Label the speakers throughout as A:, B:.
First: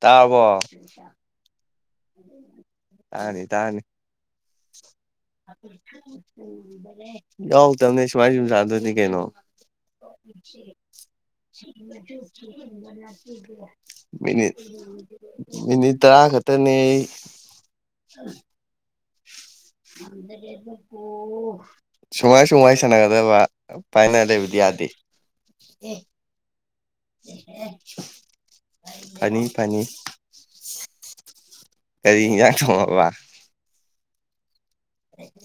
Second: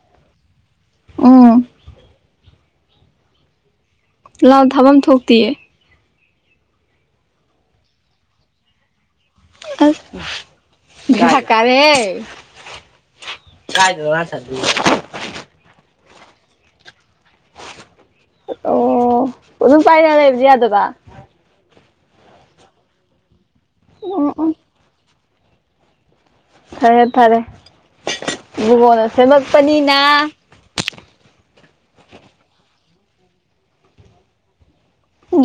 A: ꯇꯥꯔꯕꯣ
B: ꯎꯝ
A: ꯇꯥꯅꯤ ꯇꯥꯅꯤ
B: ꯂꯥꯎꯗ ꯊꯥꯐꯝ ꯊꯣꯛꯇꯤꯌꯦ
A: ꯌꯥꯎꯗꯝꯅꯦ ꯁꯨꯃꯥꯥꯏꯁꯨꯝ ꯁꯥꯟꯅꯗꯧꯅꯦ ꯀꯩꯅꯣ
B: ꯑꯁ ꯕꯦꯔꯥ ꯀꯥꯔꯦ
A: ꯃꯤꯅꯤꯠ ꯃꯤꯅꯤꯠ ꯇꯔꯥ ꯈꯛꯇꯅꯦ
B: ꯑꯣ ꯑꯣ ꯑꯗꯨꯝ ꯄꯥꯏꯗ ꯂꯩꯕꯗꯤ ꯌꯥꯗꯕ
A: ꯁꯨꯃꯥꯏ ꯁꯨꯃꯥꯏ ꯁꯥꯟꯅꯒꯗꯕ ꯐꯥꯏꯅ ꯂꯩ
B: ꯎꯝ ꯎꯝ
A: ꯂꯩꯕꯗꯤ ꯌꯥꯗꯦ ꯑꯦ
B: ꯐꯔꯦ ꯐꯔꯦ ꯒꯒꯣꯟꯅ
A: ꯐꯅꯤ ꯐꯅꯤ
B: ꯁꯦꯝꯃꯛꯄꯅꯤꯅ
A: ꯀꯔꯤ ꯏꯡꯖꯥꯛ ꯊꯣꯡꯉꯕ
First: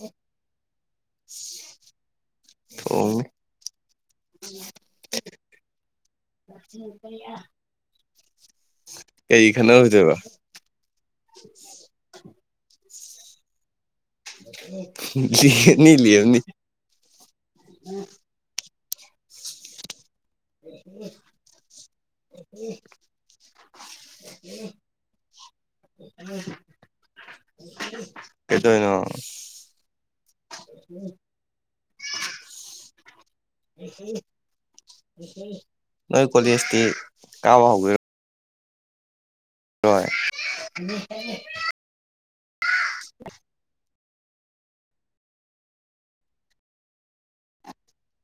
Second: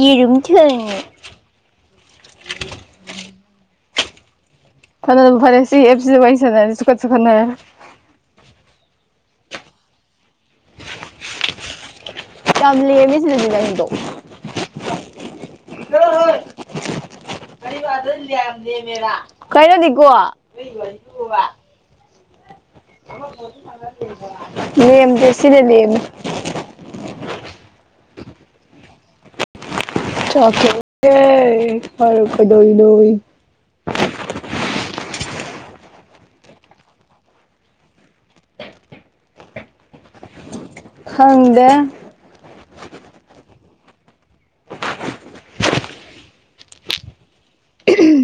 B: ꯌꯦꯔꯝ ꯊꯤꯂꯟꯂꯤꯅꯦ ꯑꯣ
A: ꯊꯣꯡ
B: ꯐꯅꯗꯨꯝ ꯐꯔꯦ ꯁꯤ ꯑꯦꯞꯁꯤ ꯋꯥꯔꯤ ꯁꯥꯟꯅꯔꯦ ꯁꯨꯈꯁꯨ ꯈꯅꯔꯦ
A: ꯀꯩ ꯈꯟꯅ ꯍꯧꯗꯣꯢꯕ
B: ꯌꯥꯝꯂꯦꯝꯃꯦ ꯁꯤꯗꯗꯤ ꯅꯪꯗꯣ
A: [unintelligible] ꯍꯤꯠꯅꯤ ꯂꯤꯌꯣꯅꯤ
B: ꯂꯦꯝꯃꯦꯕ ꯀꯩꯅꯣ ꯗꯤꯒꯣ
A: ꯎꯝ
B: ꯅꯪ ꯌꯥꯝ ꯉꯁꯤꯗꯤ ꯂꯦꯝꯃꯦ
A: ꯀꯩꯗꯩꯋꯤꯅꯣ
B: ꯆꯥꯛ ꯊꯣꯡꯗꯦ ꯃꯔꯨꯞ ꯀꯩꯗꯣꯏꯋꯤꯅꯣꯌꯦ
A: ꯅꯣꯏ ꯀꯣꯂꯦꯖꯀꯤ ꯀꯥꯕ ꯍꯧꯒ꯭ꯔꯦ ꯍꯣꯏ
B: ꯈꯪꯗꯦ
A: [unintelligible]
B: ꯎꯝ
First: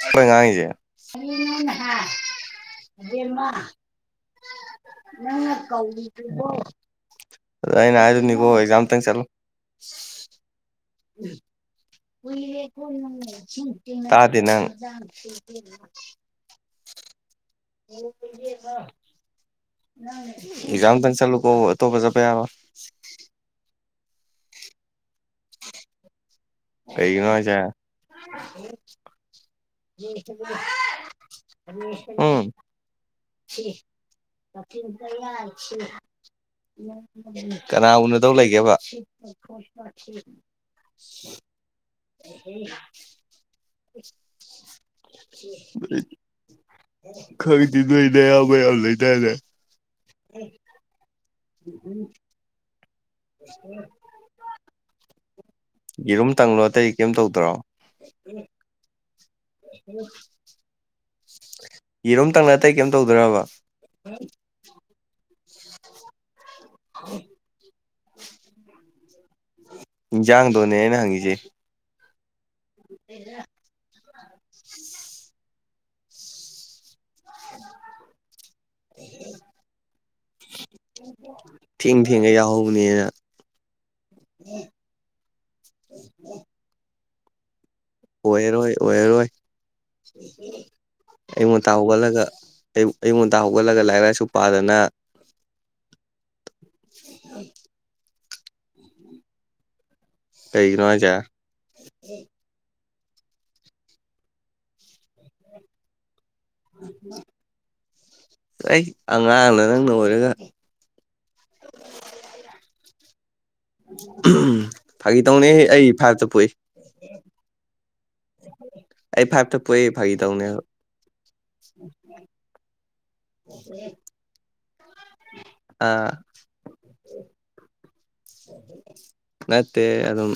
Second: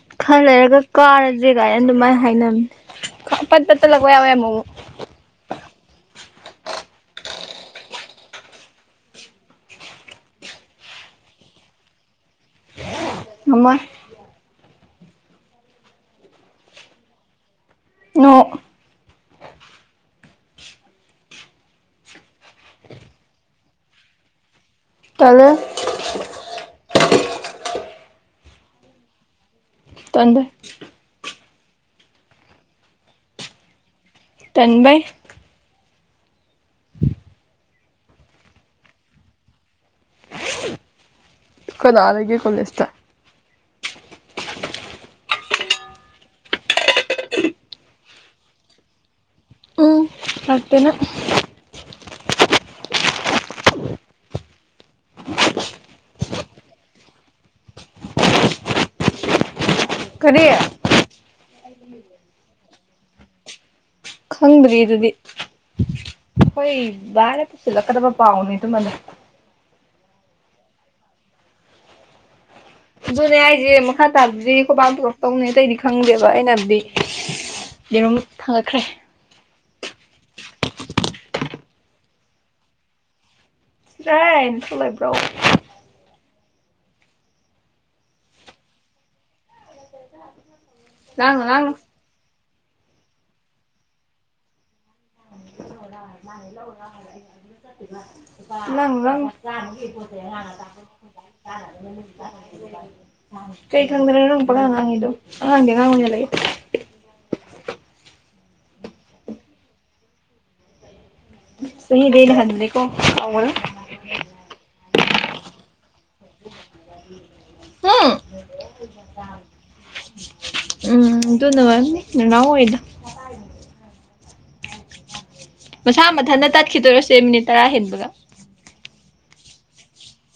A: ꯑꯩꯈꯣꯏ
B: ꯈꯔ
A: ꯉꯥꯡꯉꯤꯁꯦ
B: ꯂꯩꯔꯒ ꯀꯥꯔꯗꯦ ꯀꯥꯏꯅ ꯑꯗꯨꯃꯥꯏꯅ ꯍꯥꯏꯅꯕꯅꯤ ꯄꯠ ꯄꯠ ꯇꯠ ꯂꯛꯄ ꯌꯥꯋ ꯑꯃꯨꯛꯛ
A: ꯑꯗ ꯑꯩꯅ ꯍꯥꯏꯗꯣꯅꯤꯀꯣ ꯑꯦꯛꯖꯥꯝ ꯇꯪ ꯆꯠꯂꯣ ꯎꯝ ꯎꯢꯌꯦ ꯈꯣꯡꯅꯝ
B: ꯉꯝꯃꯣꯏ
A: ꯇꯥꯗꯦ ꯅꯪ ꯇꯥꯡ ꯁꯤꯗꯤ [unintelligible]
B: ꯅꯣꯡ
A: [unintelligible] ꯑꯦꯛꯖꯥꯝꯗꯪ ꯆꯂꯨꯀꯣ ꯑꯇꯣꯞꯄ ꯆꯠꯄ ꯌꯥꯔꯣꯢ
B: ꯇꯜꯂ
A: ꯀꯩꯉꯥ ꯆꯥ
B: ꯇꯟꯕꯩ
A: ꯂꯥꯎ ꯎꯝ [inaudible] ꯀꯆꯤꯟ
B: ꯇꯟꯕꯩ
A: ꯀꯌꯥꯁꯤ [inaudible] ꯀꯅꯥ ꯎꯅꯗꯧ ꯂꯩꯒꯦꯕ
B: ꯀꯅꯥ ꯂꯩꯒꯦ ꯀꯣꯂꯦꯁꯇ
A: [inaudible] ꯈꯔꯗꯤ ꯅꯣꯢ ꯅꯌꯥꯝꯕ ꯌꯥꯝ ꯂꯩꯗꯥꯏꯅꯦ
B: ꯑꯠꯇꯅ
A: ꯎꯝ ꯎꯝ [inaudible] ꯌꯦꯔꯨꯝ ꯇꯪꯂꯣ ꯑꯇꯩ ꯀꯦꯝ ꯇꯧꯗ꯭ꯔꯣ [unintelligible]
B: ꯀꯔꯤ
A: ꯌꯦꯔꯨꯝꯇꯪꯂ ꯑꯇꯩ ꯀꯩꯝ ꯇꯧꯗ꯭ꯔꯕ
B: ꯈꯪꯗ꯭ꯔꯤ ꯑꯗꯨꯗꯤ ꯍꯣꯏ ꯕꯥꯅ ꯄꯨꯁꯤꯟ ꯂꯛ ꯈꯠꯅꯕ ꯄꯥꯝꯒꯅꯨ ꯏꯗꯨꯃꯥꯏꯅ
A: ꯏꯟꯁꯥꯡꯗꯣꯅꯦ ꯑꯩꯅ ꯍꯪꯉꯤꯁꯦ
B: ꯗꯨꯅꯦ ꯍꯥꯏꯖꯦ ꯃꯈꯟ ꯇꯕꯗꯨꯗꯤ ꯈꯨꯣꯏ ꯕꯥꯥꯅ ꯄꯨꯔꯛꯇꯧꯅꯤ ꯑꯇꯩꯗꯤ ꯈꯪꯗꯦꯕ ꯑꯩꯅ ꯗꯨꯗꯤ ꯌꯦꯔꯨꯝ ꯊꯥꯡꯒꯠꯈ꯭ꯔꯦ
A: [inaudible] ꯊꯦꯡ ꯊꯦꯡꯒꯩ ꯌꯥꯎꯍꯧꯅꯦꯅ
B: ꯆꯂꯍꯦ ꯅꯊꯧ ꯂꯩꯕ꯭ꯔꯣ
A: ꯑꯣꯏꯔꯣꯏ ꯑꯣꯏꯔꯣꯏ
B: ꯂꯥꯡꯅꯨ
A: ꯑꯌꯨꯛ
B: ꯂꯥꯡꯅꯨ
A: ꯉꯟꯇ ꯍꯧꯒꯠꯂꯒ ꯑꯩ ꯑꯩꯌꯨꯛ ꯉꯟꯇ ꯍꯧꯒꯠꯂꯒ ꯂꯥꯏꯔꯤꯛ ꯂꯥꯏꯁꯨ ꯄꯥꯗꯅ
B: [unintelligible] [inaudible] ꯅꯪ ꯅꯪ [unintelligible]
A: ꯀꯩꯒꯤꯅꯣ ꯍꯥꯏꯁꯦ
B: ꯀꯩ ꯈꯪꯗꯅ ꯅꯪꯅ ꯄꯉꯥꯡ ꯉꯥꯡꯉꯤꯗꯨ ꯑꯉꯥꯡꯗꯤ ꯑꯉꯥꯡ ꯑꯣꯢꯅ ꯂꯩꯌꯨ
A: ꯑꯩꯁ ꯑꯉꯥꯡꯅ ꯅꯪꯅ ꯑꯣꯏꯔꯒ
B: ꯆꯍꯤꯗꯤ ꯑꯩꯅ ꯍꯟꯕꯅꯦꯀꯣ ꯀꯥꯎꯒꯅꯨ
A: ꯐꯥꯒꯤ ꯇꯧꯅꯦ ꯑꯩ ꯐꯥꯏꯞꯇ ꯄꯣꯛꯏ
B: ꯍꯨꯝ
A: ꯑꯩ ꯐꯥꯏꯞꯇ ꯄꯣꯛꯏ ꯐꯥꯒꯤ ꯇꯧꯅꯦꯕ
B: ꯎꯝ ꯑꯗꯨꯅ ꯑꯣꯏꯔꯝꯅꯤ ꯅꯅꯥꯎ ꯍꯣꯏꯗꯣ
A: ꯑꯥ
B: ꯃꯁꯥ ꯃꯊꯟꯇ ꯇꯠꯈꯤꯗꯣꯏꯔꯁꯦ ꯃꯤꯅꯤꯠ ꯇꯔꯥ ꯍꯦꯟꯕꯒ
A: ꯅꯠꯇꯦ ꯑꯗꯨꯝ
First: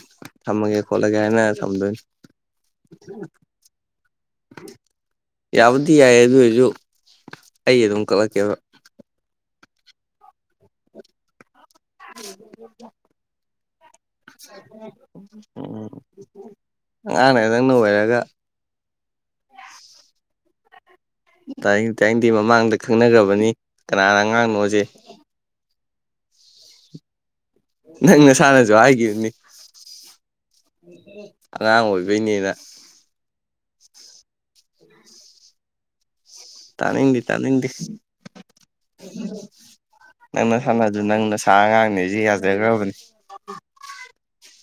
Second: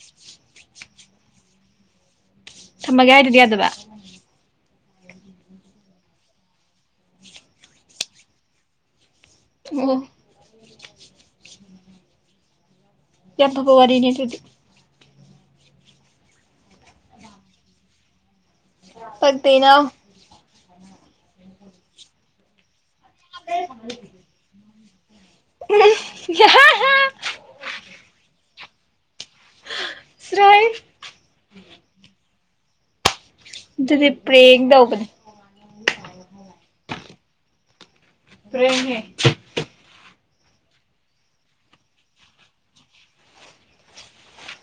A: ꯊꯝꯃꯒꯦ ꯈꯣꯠꯂꯒꯦ ꯍꯥꯏꯅꯔ ꯊꯝꯗꯣꯏꯅꯤ
B: ꯊꯝꯃꯒꯦ ꯍꯥꯏꯗꯨꯗꯤ ꯌꯥꯗꯕ
A: ꯌꯥꯕꯨꯗꯤ ꯌꯥꯏ ꯑꯗꯨ ꯑꯣꯏꯔꯁꯨ ꯑꯩ ꯑꯗꯨꯝ ꯀꯛꯂꯛꯀꯦꯕ
B: ꯑꯣ
A: [inaudible]
B: ꯌꯥꯝ ꯐꯕ ꯋꯥꯔꯤꯅꯦ ꯑꯗꯨꯗꯤ
A: ꯎꯝ ꯑꯉꯥꯡꯅ ꯅꯪꯅ ꯑꯣꯏꯔꯒ
B: ꯄꯟꯇꯦꯅꯝ
A: ꯇꯥꯢꯡ ꯇꯥꯏꯡ ꯗꯤ ꯃꯃꯥꯡꯗ ꯈꯪꯅꯈ꯭ꯔꯕꯅꯤ ꯀꯅꯥꯅ ꯑꯉꯥꯡꯅꯣꯁꯦ
B: [inaudible]
A: ꯅꯪ ꯅꯁꯥꯅꯁꯨ ꯍꯥꯏꯒꯤꯕꯅꯤ [inaudible] ꯑꯉꯥꯡ ꯑꯣꯏꯕꯩꯅꯤꯗ
B: ꯑꯗꯨꯗꯤ ꯄ꯭ꯔꯦꯡ ꯊꯧꯕꯅꯦ
A: ꯇꯥꯅꯤꯡꯗꯦ ꯇꯥꯅꯤꯡꯗꯦ
B: ꯄ꯭ꯔꯦꯡ ꯍꯦ
A: ꯅꯪ ꯅꯁꯥꯅꯗꯨ ꯅꯪ ꯅꯁꯥ ꯑꯉꯥꯡꯅꯦꯖꯦ ꯌꯥꯖꯈ꯭ꯔꯕꯅꯦ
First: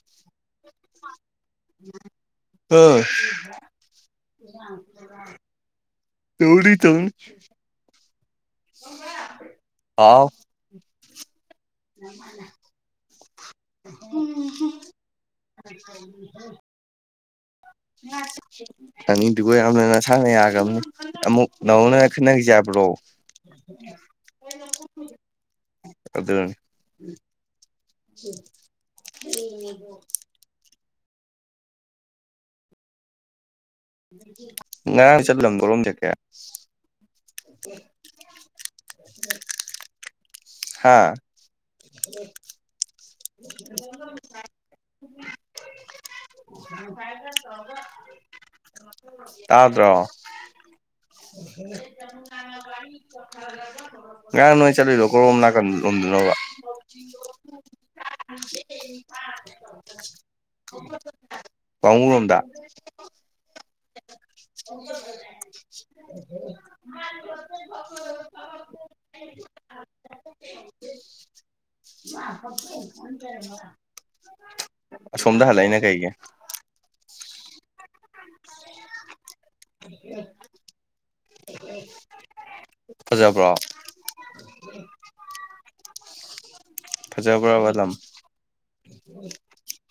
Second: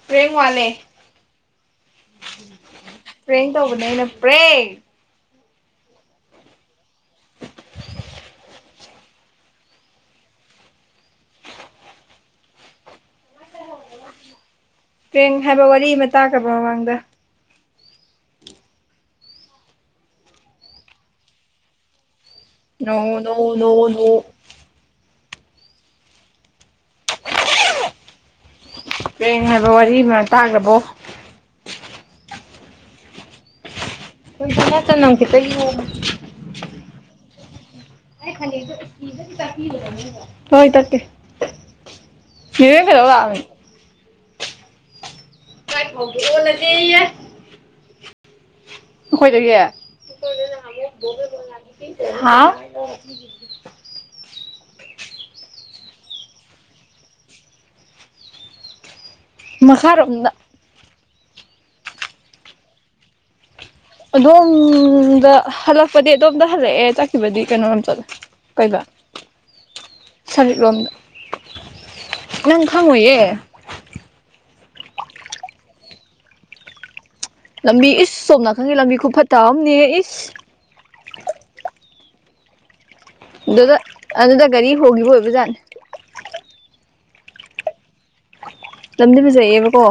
B: ꯄ꯭ꯔꯦꯡ ꯋꯥꯠꯂꯦ
A: ꯑ
B: ꯄ꯭ꯔꯦꯡ ꯇꯧꯕꯅꯦ ꯑꯩꯅ ꯄ꯭ꯔꯦꯡ
A: ꯇꯧꯅꯤ ꯇꯧꯅꯤ ꯑꯇꯣꯝꯕ ꯍꯥꯎ [inaudible]
B: ꯄ꯭ꯔꯦꯡ ꯍꯥꯏꯕ ꯋꯥꯔꯤ ꯑꯃ ꯇꯥꯈ꯭ꯔꯕꯣ ꯃꯃꯥꯡꯗ
A: ꯑꯅꯤꯗꯨꯒ ꯌꯥꯎꯅ ꯅꯁꯥꯅ ꯌꯥꯒ꯭ꯔꯝꯅꯤ ꯑꯃꯨꯛ ꯅꯧꯍꯧꯅꯅ
B: ꯅꯣ ꯅꯣ ꯅꯣ ꯅꯣ
A: ꯑꯗꯨꯅꯦ
B: ꯄ꯭ꯔꯦꯡ ꯍꯥꯏꯕ ꯋꯥꯔꯤ ꯑꯃ ꯇꯥꯈ꯭ꯔꯕꯣ ꯍꯣꯏ ꯆꯅꯝ
A: ꯉꯔꯥꯡ
B: ꯈꯤꯇ
A: ꯆꯠꯂꯝ
B: ꯌꯣꯝꯃꯨ
A: ꯀꯔꯣꯝ ꯗꯩꯀꯦ ꯑꯦ
B: ꯑꯩ ꯐꯥꯅꯦꯛꯇꯣ ꯢꯁꯇ꯭ꯔꯤ ꯑꯝꯇ ꯇꯛꯄꯤꯌꯨꯗ ꯅꯣꯢꯕꯣ ꯍꯣꯏ ꯇꯛꯀꯦ
A: ꯍꯥ
B: ꯅꯦꯍꯣꯏ ꯀꯩꯗꯧ ꯂꯥꯛꯑꯝꯃꯤ [inaudible]
A: [inaudible] [inaudible]
B: ꯑꯩꯈꯣꯏꯗꯒꯤ
A: ꯇꯥꯗ꯭ꯔꯣ
B: ꯍꯥ
A: ꯉꯔꯥꯡ ꯅꯣꯏ ꯆꯠꯂꯨꯢꯗꯣ ꯀꯣꯔꯣꯝ ꯅꯥꯀꯟ ꯎꯝꯗꯂꯣꯕ [inaudible]
B: ꯃꯈꯥꯔꯣꯝꯗ
A: ꯋꯥꯡꯉꯨ ꯔꯣꯝꯗ
B: ꯑꯗꯣꯝꯗ ꯍꯜꯂꯛꯄꯗꯤ ꯑꯗꯣꯝꯗ ꯍꯜꯂꯛꯑꯦ ꯆꯠꯈꯤꯕꯗꯤ ꯀꯩꯅꯣꯔꯣꯝ ꯆꯠꯂꯦ ꯀꯩꯕ ꯁꯔꯤꯠ ꯂꯣꯝꯗ ꯅꯪ ꯈꯪꯉꯣꯏꯌꯦ
A: ꯑꯁꯣꯝꯗ ꯍꯜꯂꯛꯏꯅ ꯀꯩꯒꯤ
B: ꯂꯝꯕꯤ ꯏꯁ ꯁꯣꯝꯅꯥ ꯅꯪꯒꯤ ꯂꯝꯕꯤ ꯈꯨꯐꯠꯇ ꯑꯝꯅꯦꯍꯦ ꯏꯁ
A: [inaudible] ꯐꯖꯕ꯭ꯔꯣ
B: ꯑꯗꯨꯗ ꯑꯗꯨꯗ ꯒꯥꯔꯤ ꯍꯣꯒꯤꯕ ꯑꯣꯏꯕꯖꯥꯠꯅꯦ
A: ꯐꯖꯕ꯭ꯔꯕ ꯂꯝ
B: ꯂꯝꯗꯤ ꯐꯖꯩꯑꯦꯕꯀꯣ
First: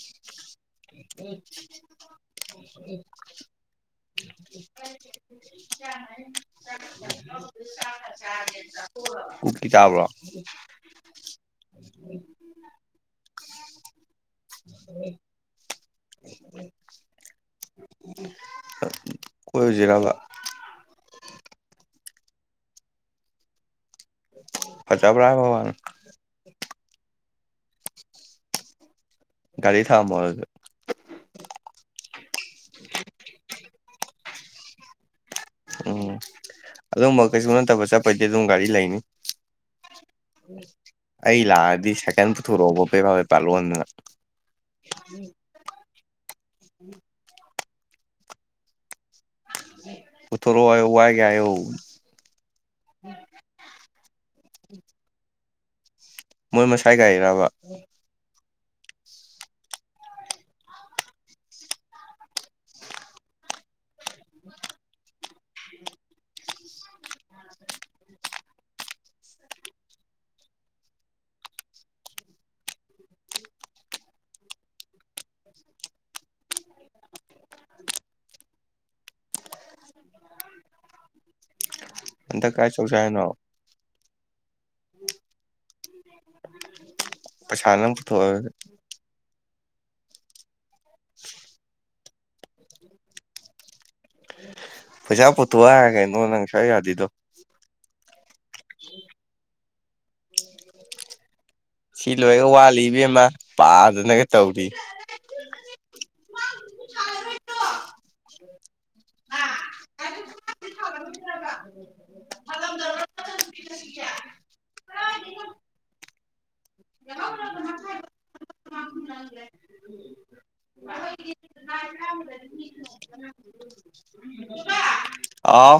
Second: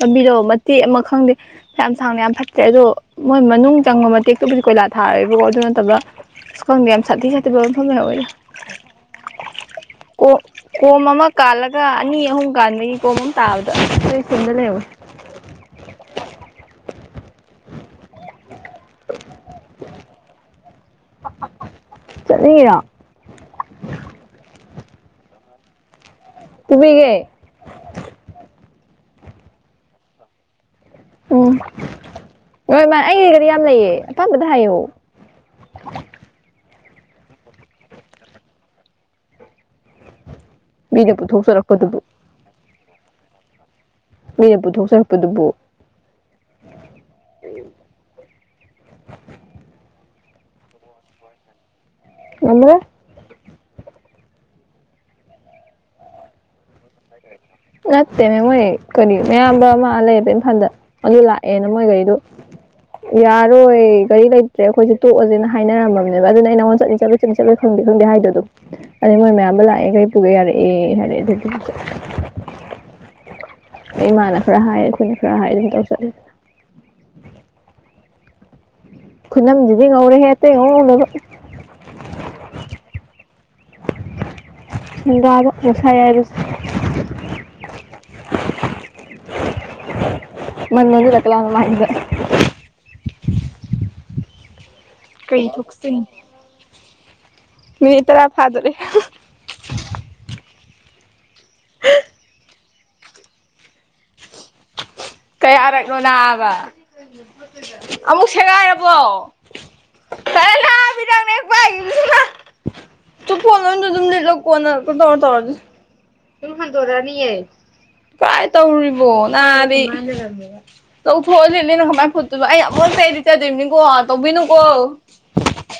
B: ꯂꯝꯕꯤꯗꯣ ꯇꯦ ꯑꯃ ꯈꯪꯗꯦ ꯌꯥꯝ ꯁꯥꯡꯅ ꯌꯥꯝ ꯐꯠꯇ꯭ꯔꯦ ꯑꯗꯣ ꯃꯣꯏ ꯃꯅꯨꯡꯗ ꯈꯪ ꯃꯇꯦꯛꯇꯨꯕꯨꯗꯤ ꯀꯣꯏꯂꯥ ꯊꯥꯔꯦꯕꯀꯣ ꯑꯗꯨ ꯅꯠꯇꯕ ꯑ ꯈꯪꯗꯦ ꯌꯥꯝ ꯁꯥꯊꯤ ꯁꯥꯊꯤꯕ ꯃꯐꯝ ꯂꯩꯍꯧꯋꯦꯗ
A: ꯀꯨꯀꯤ ꯇꯥꯕ꯭ꯔꯣ
B: ꯀꯣ ꯀꯣꯝ ꯑꯃ ꯀꯥꯜꯂꯒ ꯃꯤ ꯑꯍꯨꯝ ꯀꯥꯟꯕꯒꯤ ꯀꯣꯝ ꯑꯃ ꯇꯥꯕꯗ ꯑꯩ ꯊꯨꯟꯗ ꯂꯩꯍꯧꯋꯦ
A: [inaudible] [inaudible] ꯀꯣꯏꯔꯨꯖꯤꯔꯕ
B: ꯆꯠꯅꯤꯡꯉꯤꯔꯣ
A: ꯐꯖꯕ꯭ꯔ ꯍꯥꯏꯕꯋꯅꯦ
B: ꯄꯨꯕꯤꯒꯦ
A: ꯒꯥꯔꯤ ꯊꯃꯝꯃꯣ ꯑꯗꯨꯗꯤ
B: ꯎꯝ ꯅꯣꯏ ꯃꯥ ꯑꯩꯒꯤꯗꯤ ꯌꯥꯝ ꯂꯩꯌꯦ ꯑꯄꯥꯝꯕꯗ ꯍꯥꯏꯌꯨ
A: ꯎꯝ ꯑꯗꯨꯝꯕ ꯀꯩꯁꯨ ꯅꯠꯇꯕ ꯆꯠꯄꯩꯗꯤ ꯑꯗꯨꯝ ꯒꯥꯔꯤ ꯂꯩꯅꯤ
B: ꯃꯤꯅ
A: ꯑꯩ ꯂꯥꯛꯑꯗꯤ
B: ꯄꯨꯊꯣꯛꯆꯔꯛꯄꯗꯨꯕꯨ
A: ꯁꯥꯏꯀꯟ ꯄꯨꯊꯣꯔꯛꯑꯣꯕ [unintelligible]
B: ꯃꯤꯅ ꯄꯨꯊꯣꯛꯆꯔꯛꯄꯗꯨꯕꯨ
A: ꯄꯨꯊꯣꯔꯛꯑꯣ ꯍꯥꯏꯌꯣ ꯋꯥꯏꯒꯦ ꯍꯥꯏꯌꯣ
B: ꯉꯝꯃꯔꯣꯏ
A: ꯃꯣꯏ ꯃꯁꯥꯏꯒꯥꯔꯤꯔꯕ
B: ꯅꯠꯇꯦꯅꯦ ꯃꯣꯏ ꯀꯔꯤ ꯃꯌꯥꯝꯕ ꯑ ꯂꯩꯌꯦꯗꯣ ꯏꯝꯐꯥꯜꯗ ꯑꯗꯨ ꯂꯥꯛꯑꯦꯅ ꯃꯣꯏ ꯒꯥꯔꯤꯗꯣ ꯌꯥꯔꯔꯣꯏ ꯒꯥꯔꯤ ꯂꯩꯇ꯭ꯔꯦ ꯑꯩꯈꯣꯏꯁꯨ ꯇꯣꯛꯑꯁꯦꯅ ꯍꯥꯏꯅꯔꯝꯃꯅꯦꯕ ꯑꯗꯨꯅ ꯅꯉꯣꯟ ꯆꯠꯅꯤ ꯆꯠꯂꯣꯏ ꯁꯤꯡ ꯆꯠꯂꯣꯏꯁꯤꯡ ꯈꯪꯗꯦ ꯍꯥꯏꯗꯗꯣ ꯑꯗꯩ ꯃꯣꯏ ꯃꯌꯥꯝꯕ ꯂꯥꯛꯑꯦ ꯒꯥꯔꯤ ꯄꯨꯒꯦ ꯌꯥꯔꯛꯑꯦ ꯍꯥꯏꯔꯦ ꯑꯗꯨ ꯑꯗꯩ ꯃꯥꯅ ꯈꯔ ꯍꯥꯏ ꯑꯈꯣꯏꯅ ꯈꯔ ꯍꯥꯏ ꯑꯗꯨꯒ ꯇꯧ ꯆꯠꯂꯤꯅꯤ ꯈꯨꯅꯝꯗꯨꯗꯤ ꯉꯧꯔꯦꯍꯦ ꯑꯇꯩ ꯉꯧ ꯉꯧꯗꯕ
A: ꯍꯟꯗꯛ ꯀꯥꯏ ꯆꯧꯁꯦ ꯍꯥꯏꯅꯣ
B: ꯁꯦꯟꯗ꯭ꯔꯥꯗ ꯉꯁꯥꯏ ꯍꯥꯏꯕꯁꯦ
A: [inaudible] ꯄꯩꯁꯥ ꯅꯪ ꯄꯨꯊꯣꯛꯑꯣꯗ
B: [inaudible] [unintelligible] [unintelligible]
A: ꯄꯩꯁꯥ
B: ꯀꯩ
A: ꯄꯨꯊꯣꯛꯑꯣ ꯍꯥꯏꯔꯒꯥ
B: ꯊꯣꯛꯆꯤꯟ
A: ꯀꯔꯤꯒꯤꯅꯣ ꯅꯪꯅ ꯁꯨꯛꯌꯥ ꯌꯥꯗ꯭ꯔꯤꯗꯣ
B: ꯃꯤꯅꯠ ꯇꯔꯥ ꯐꯥꯗꯣꯔꯦ
A: ꯁꯤ ꯂꯣꯏꯔꯒ ꯋꯥꯠꯂꯤ ꯏꯕꯦꯝꯃ ꯄꯥꯗꯅꯒ ꯇꯧꯔꯤ
B: ꯀꯌꯥꯔꯛꯅꯣ ꯁꯩꯒꯥꯢꯔ ꯕꯣ ꯀꯥꯔꯅꯥꯗ ꯑꯗꯨꯝ ꯀꯣꯟꯅ ꯇꯧꯔꯥ ꯇꯧꯔꯥ ꯁꯤ ꯁꯨꯝ ꯍꯟꯗꯣꯛ ꯑꯅꯤꯑꯦ ꯀꯥꯏ ꯇꯧꯔꯤꯕꯣ ꯅꯥꯗꯤ ꯇꯧꯊꯣꯛꯑꯁꯤꯅꯦꯅ ꯀꯃꯥꯏ ꯐꯨꯠꯇꯨꯅ ꯑꯩ ꯑꯃꯨꯔꯛ ꯆꯩꯗꯤ ꯆꯗꯣꯏꯔꯤꯕꯅꯤꯀꯣ ꯇꯧꯕꯤꯅꯨꯀꯣ
A: ꯑꯥꯎ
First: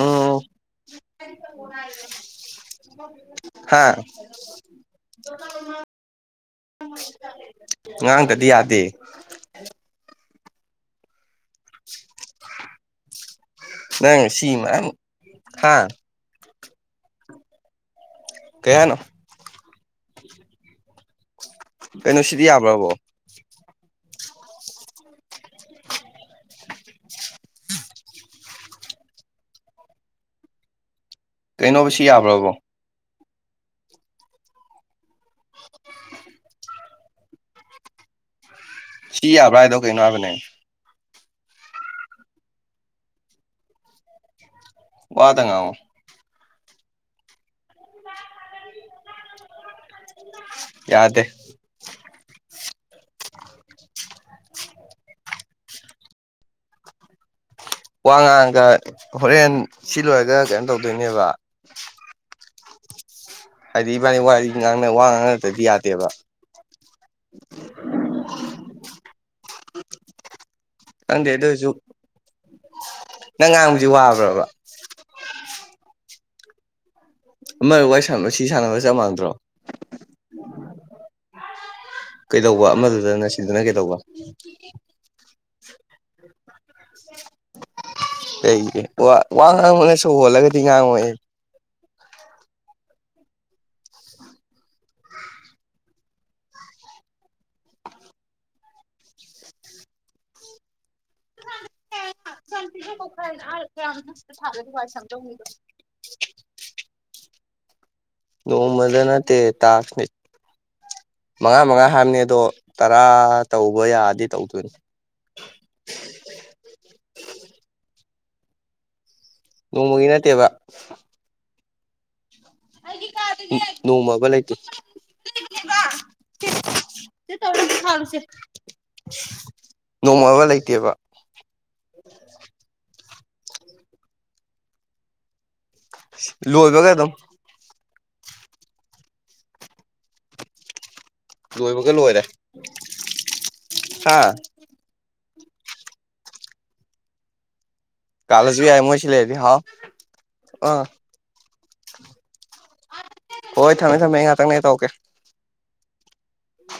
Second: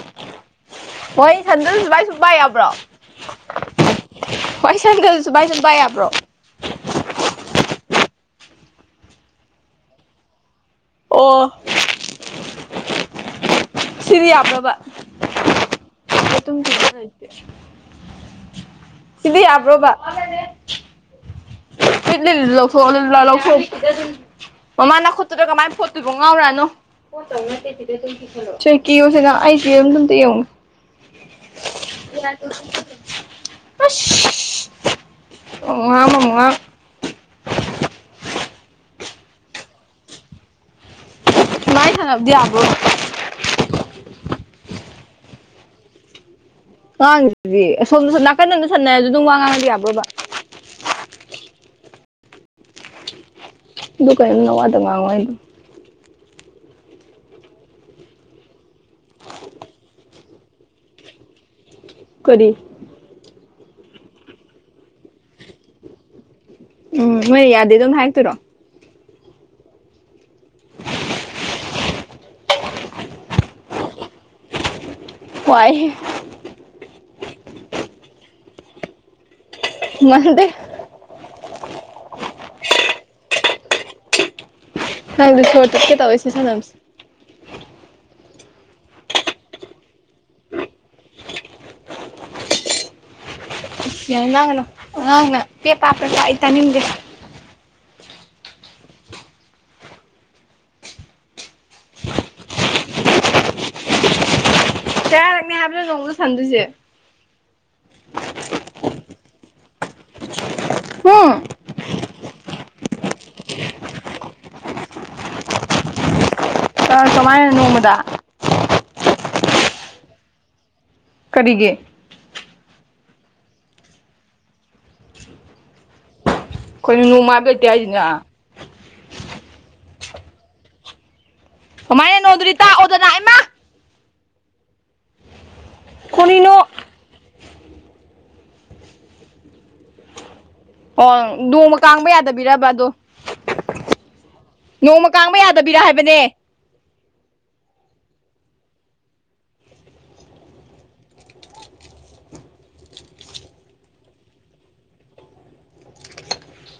A: ꯎꯝ
B: ꯆꯥꯔꯤ ꯁꯟꯗ꯭ꯔꯖꯨ ꯁꯨꯃꯥꯏ ꯁꯨꯡ ꯄꯥꯏ ꯌꯥꯕ꯭ꯔꯣ
A: ꯍꯥ
B: ꯋꯥꯔꯤ ꯁꯟꯗꯁꯨ ꯁꯨꯃꯥꯏꯁꯨꯝ ꯄꯥꯏ ꯌꯥꯕ꯭ꯔꯣ
A: ꯉꯥꯡꯗꯗꯤ ꯌꯥꯗꯦ
B: ꯑꯣ
A: ꯅꯪ
B: ꯁꯤꯗꯤ
A: ꯁꯤꯃꯥ ꯍꯥꯥ
B: ꯇꯨꯝꯈꯤꯕ ꯂꯩꯇꯦ
A: ꯀꯩ ꯍꯥꯢꯅꯣ
B: ꯕ꯭ꯔꯣꯕ [unintelligible]
A: ꯀꯩꯅꯣ ꯁꯤꯗꯤ ꯌꯥꯕ꯭ꯔꯕꯣ
B: [unintelligible] ꯃꯃꯥ ꯅꯈꯨꯠꯇꯨꯗ ꯀꯥꯃꯥꯏꯅ ꯐꯣꯠꯇꯨꯕ ꯉꯥꯎꯔꯥꯅꯨ ꯆꯀꯤ ꯎꯨꯝꯁꯤꯅ ꯑꯁꯤꯗꯨꯝ ꯌꯦꯟꯉꯣ
A: ꯀꯩꯅꯣꯕꯁꯤ ꯌꯥꯕ꯭ꯔꯕꯣ
B: ꯑꯨꯁ ꯑꯣꯃꯥ ꯃꯨꯛ [unintelligible]
A: ꯁꯤ ꯌꯥꯕ꯭ꯔꯥ ꯍꯥꯏꯗꯣ ꯀꯩꯅꯣ ꯍꯥꯏꯕꯅꯦ
B: ꯁꯨꯃꯥꯏꯅ ꯁꯟꯅꯕꯗꯤ ꯌꯥꯕ꯭ꯔꯣꯕ
A: ꯋꯥꯗꯪ ꯉꯥꯡꯉꯣ
B: ꯉꯥꯡꯖꯤꯗꯤ ꯁꯣꯝꯗ ꯅꯥꯀꯟꯗꯗ ꯁꯝꯅꯩꯔ ꯑꯗꯨ ꯑꯗꯨꯝ ꯋꯥ ꯉꯥꯡꯉꯗꯤ ꯌꯥꯕ꯭ꯔꯣꯕ
A: ꯌꯥꯗꯦ
B: ꯑꯗꯨ ꯀꯩꯅꯣ ꯅ ꯋꯥꯗꯨꯝ ꯉꯥꯡꯑꯣ ꯍꯥꯢ ꯗꯣ
A: ꯋꯥ ꯉꯥꯡꯉꯒ ꯍꯣꯔꯦꯟ ꯁꯤ ꯂꯣꯏꯔꯒ ꯀꯩꯅꯣ ꯇꯧꯗꯣꯏꯅꯦꯕ
B: ꯀꯔꯤ
A: ꯍꯥꯏꯗꯤ ꯏꯕꯥꯅꯤ ꯋꯥꯔꯤ ꯉꯥꯡꯅ ꯋꯥ ꯉꯥꯡꯅꯗ꯭ꯔꯗꯤ ꯌꯥꯗꯦꯕ
B: ꯎꯝ ꯃꯣꯏ ꯌꯥꯗꯦ ꯑꯗꯨꯝ ꯍꯥꯏꯔꯛꯇꯣꯏꯔꯣ
A: ꯈꯪꯗꯦ ꯑꯗꯨ ꯑꯣꯏꯔꯁꯨ ꯅꯪ ꯉꯥꯡꯕꯁꯤ ꯋꯥꯕ꯭ꯔꯕ
B: ꯋꯥꯢ ꯍꯦ
A: ꯑꯃ ꯋꯥꯔꯤ ꯁꯥꯟꯅꯕ ꯁꯤ ꯁꯥꯟꯅꯕ ꯆꯞ ꯃꯥꯟꯅꯗ꯭ꯔꯣ
B: ꯃꯥꯟꯗꯦ
A: ꯀꯩꯗꯧꯕ ꯑꯃꯗꯨꯗꯅ ꯁꯤꯗꯅ ꯀꯩꯗꯧꯕ
B: ꯑꯩꯕꯨ ꯁꯣꯔ ꯇꯠ ꯀꯦ ꯇꯧꯢ ꯑꯁꯤ ꯁꯥꯅꯕꯁꯦ
A: ꯑꯩꯗꯤ ꯋꯥ ꯋꯥ ꯉꯥꯡꯕꯒ ꯁꯣ ꯍꯣꯜꯂꯒꯗꯤ ꯉꯥꯡꯉꯣꯑꯦ
B: ꯑꯁ ꯌꯥꯔꯦ ꯉꯥꯡꯉꯅꯪ ꯄꯦꯄꯥ ꯄꯦꯄꯥ ꯑꯩ ꯇꯅꯤꯡꯗꯦꯕ
A: ꯑ ꯀꯌꯥꯝ ꯍꯛꯇ ꯁꯥꯕꯗꯤ ꯋꯥꯢ ꯁꯪꯗꯧꯅꯦꯕ
B: ꯇꯣꯡꯅ ꯁꯥꯟꯗꯨꯁꯦ
A: ꯅꯣꯡꯃꯗ ꯅꯠꯇꯦ ꯇ ꯇꯦ
B: ꯍꯨꯝ
A: ꯃꯉꯥ ꯃꯉꯥ ꯍꯥꯏꯕꯅꯦ ꯑꯗꯣ ꯇꯔꯥ ꯇꯧꯕ ꯌꯥꯔꯗꯤ ꯇꯧꯗꯣꯏꯅꯤ
B: ꯑ ꯀꯃꯥꯏꯅ ꯅꯣꯡꯃꯗ
A: ꯅꯣꯃꯒꯤ ꯅꯠꯇꯦꯕ
B: ꯒꯤ
A: ꯎꯝ ꯅꯣꯡꯃꯕ ꯂꯩꯇꯦ
B: ꯑꯈꯣꯏꯅ ꯅꯣꯡ ꯃꯥꯒꯦ ꯇꯌꯥꯖꯅꯥ
A: ꯅꯣꯡꯃꯕ ꯂꯩꯇꯦꯕ
B: ꯀꯃꯥꯏꯅꯦꯅꯣ ꯑꯗꯨꯗꯤ ꯇꯥꯛꯑꯣ ꯀꯅꯥꯥꯏꯃ ꯀꯔꯤꯅꯣ
A: ꯂꯣꯏꯕꯒ ꯑꯗꯨꯝ
B: ꯑꯣ ꯅꯣꯡꯃ
A: ꯂꯣꯏꯕꯒ
B: ꯀꯥꯡꯕ
A: ꯂꯣꯏꯔꯦ
B: ꯌꯥꯗꯕꯤꯔꯕ ꯑꯗꯣ
A: ꯍꯥ
B: ꯅꯣꯡꯃ ꯀꯥꯡꯕ ꯌꯥꯗꯕꯤꯔ ꯍꯥꯏꯕꯅꯦ
A: ꯀꯥꯂꯖꯖꯨ ꯌꯥꯏ ꯃꯣꯏꯁꯤ ꯂꯩꯔꯗꯤ ꯍꯥꯎ ꯑ ꯍꯣꯏ ꯊꯝꯃꯦ ꯊꯝꯃꯦ ꯉꯍꯥꯛꯇꯪ ꯂꯩꯔ ꯇꯧꯔꯛꯀꯦ ꯎꯝ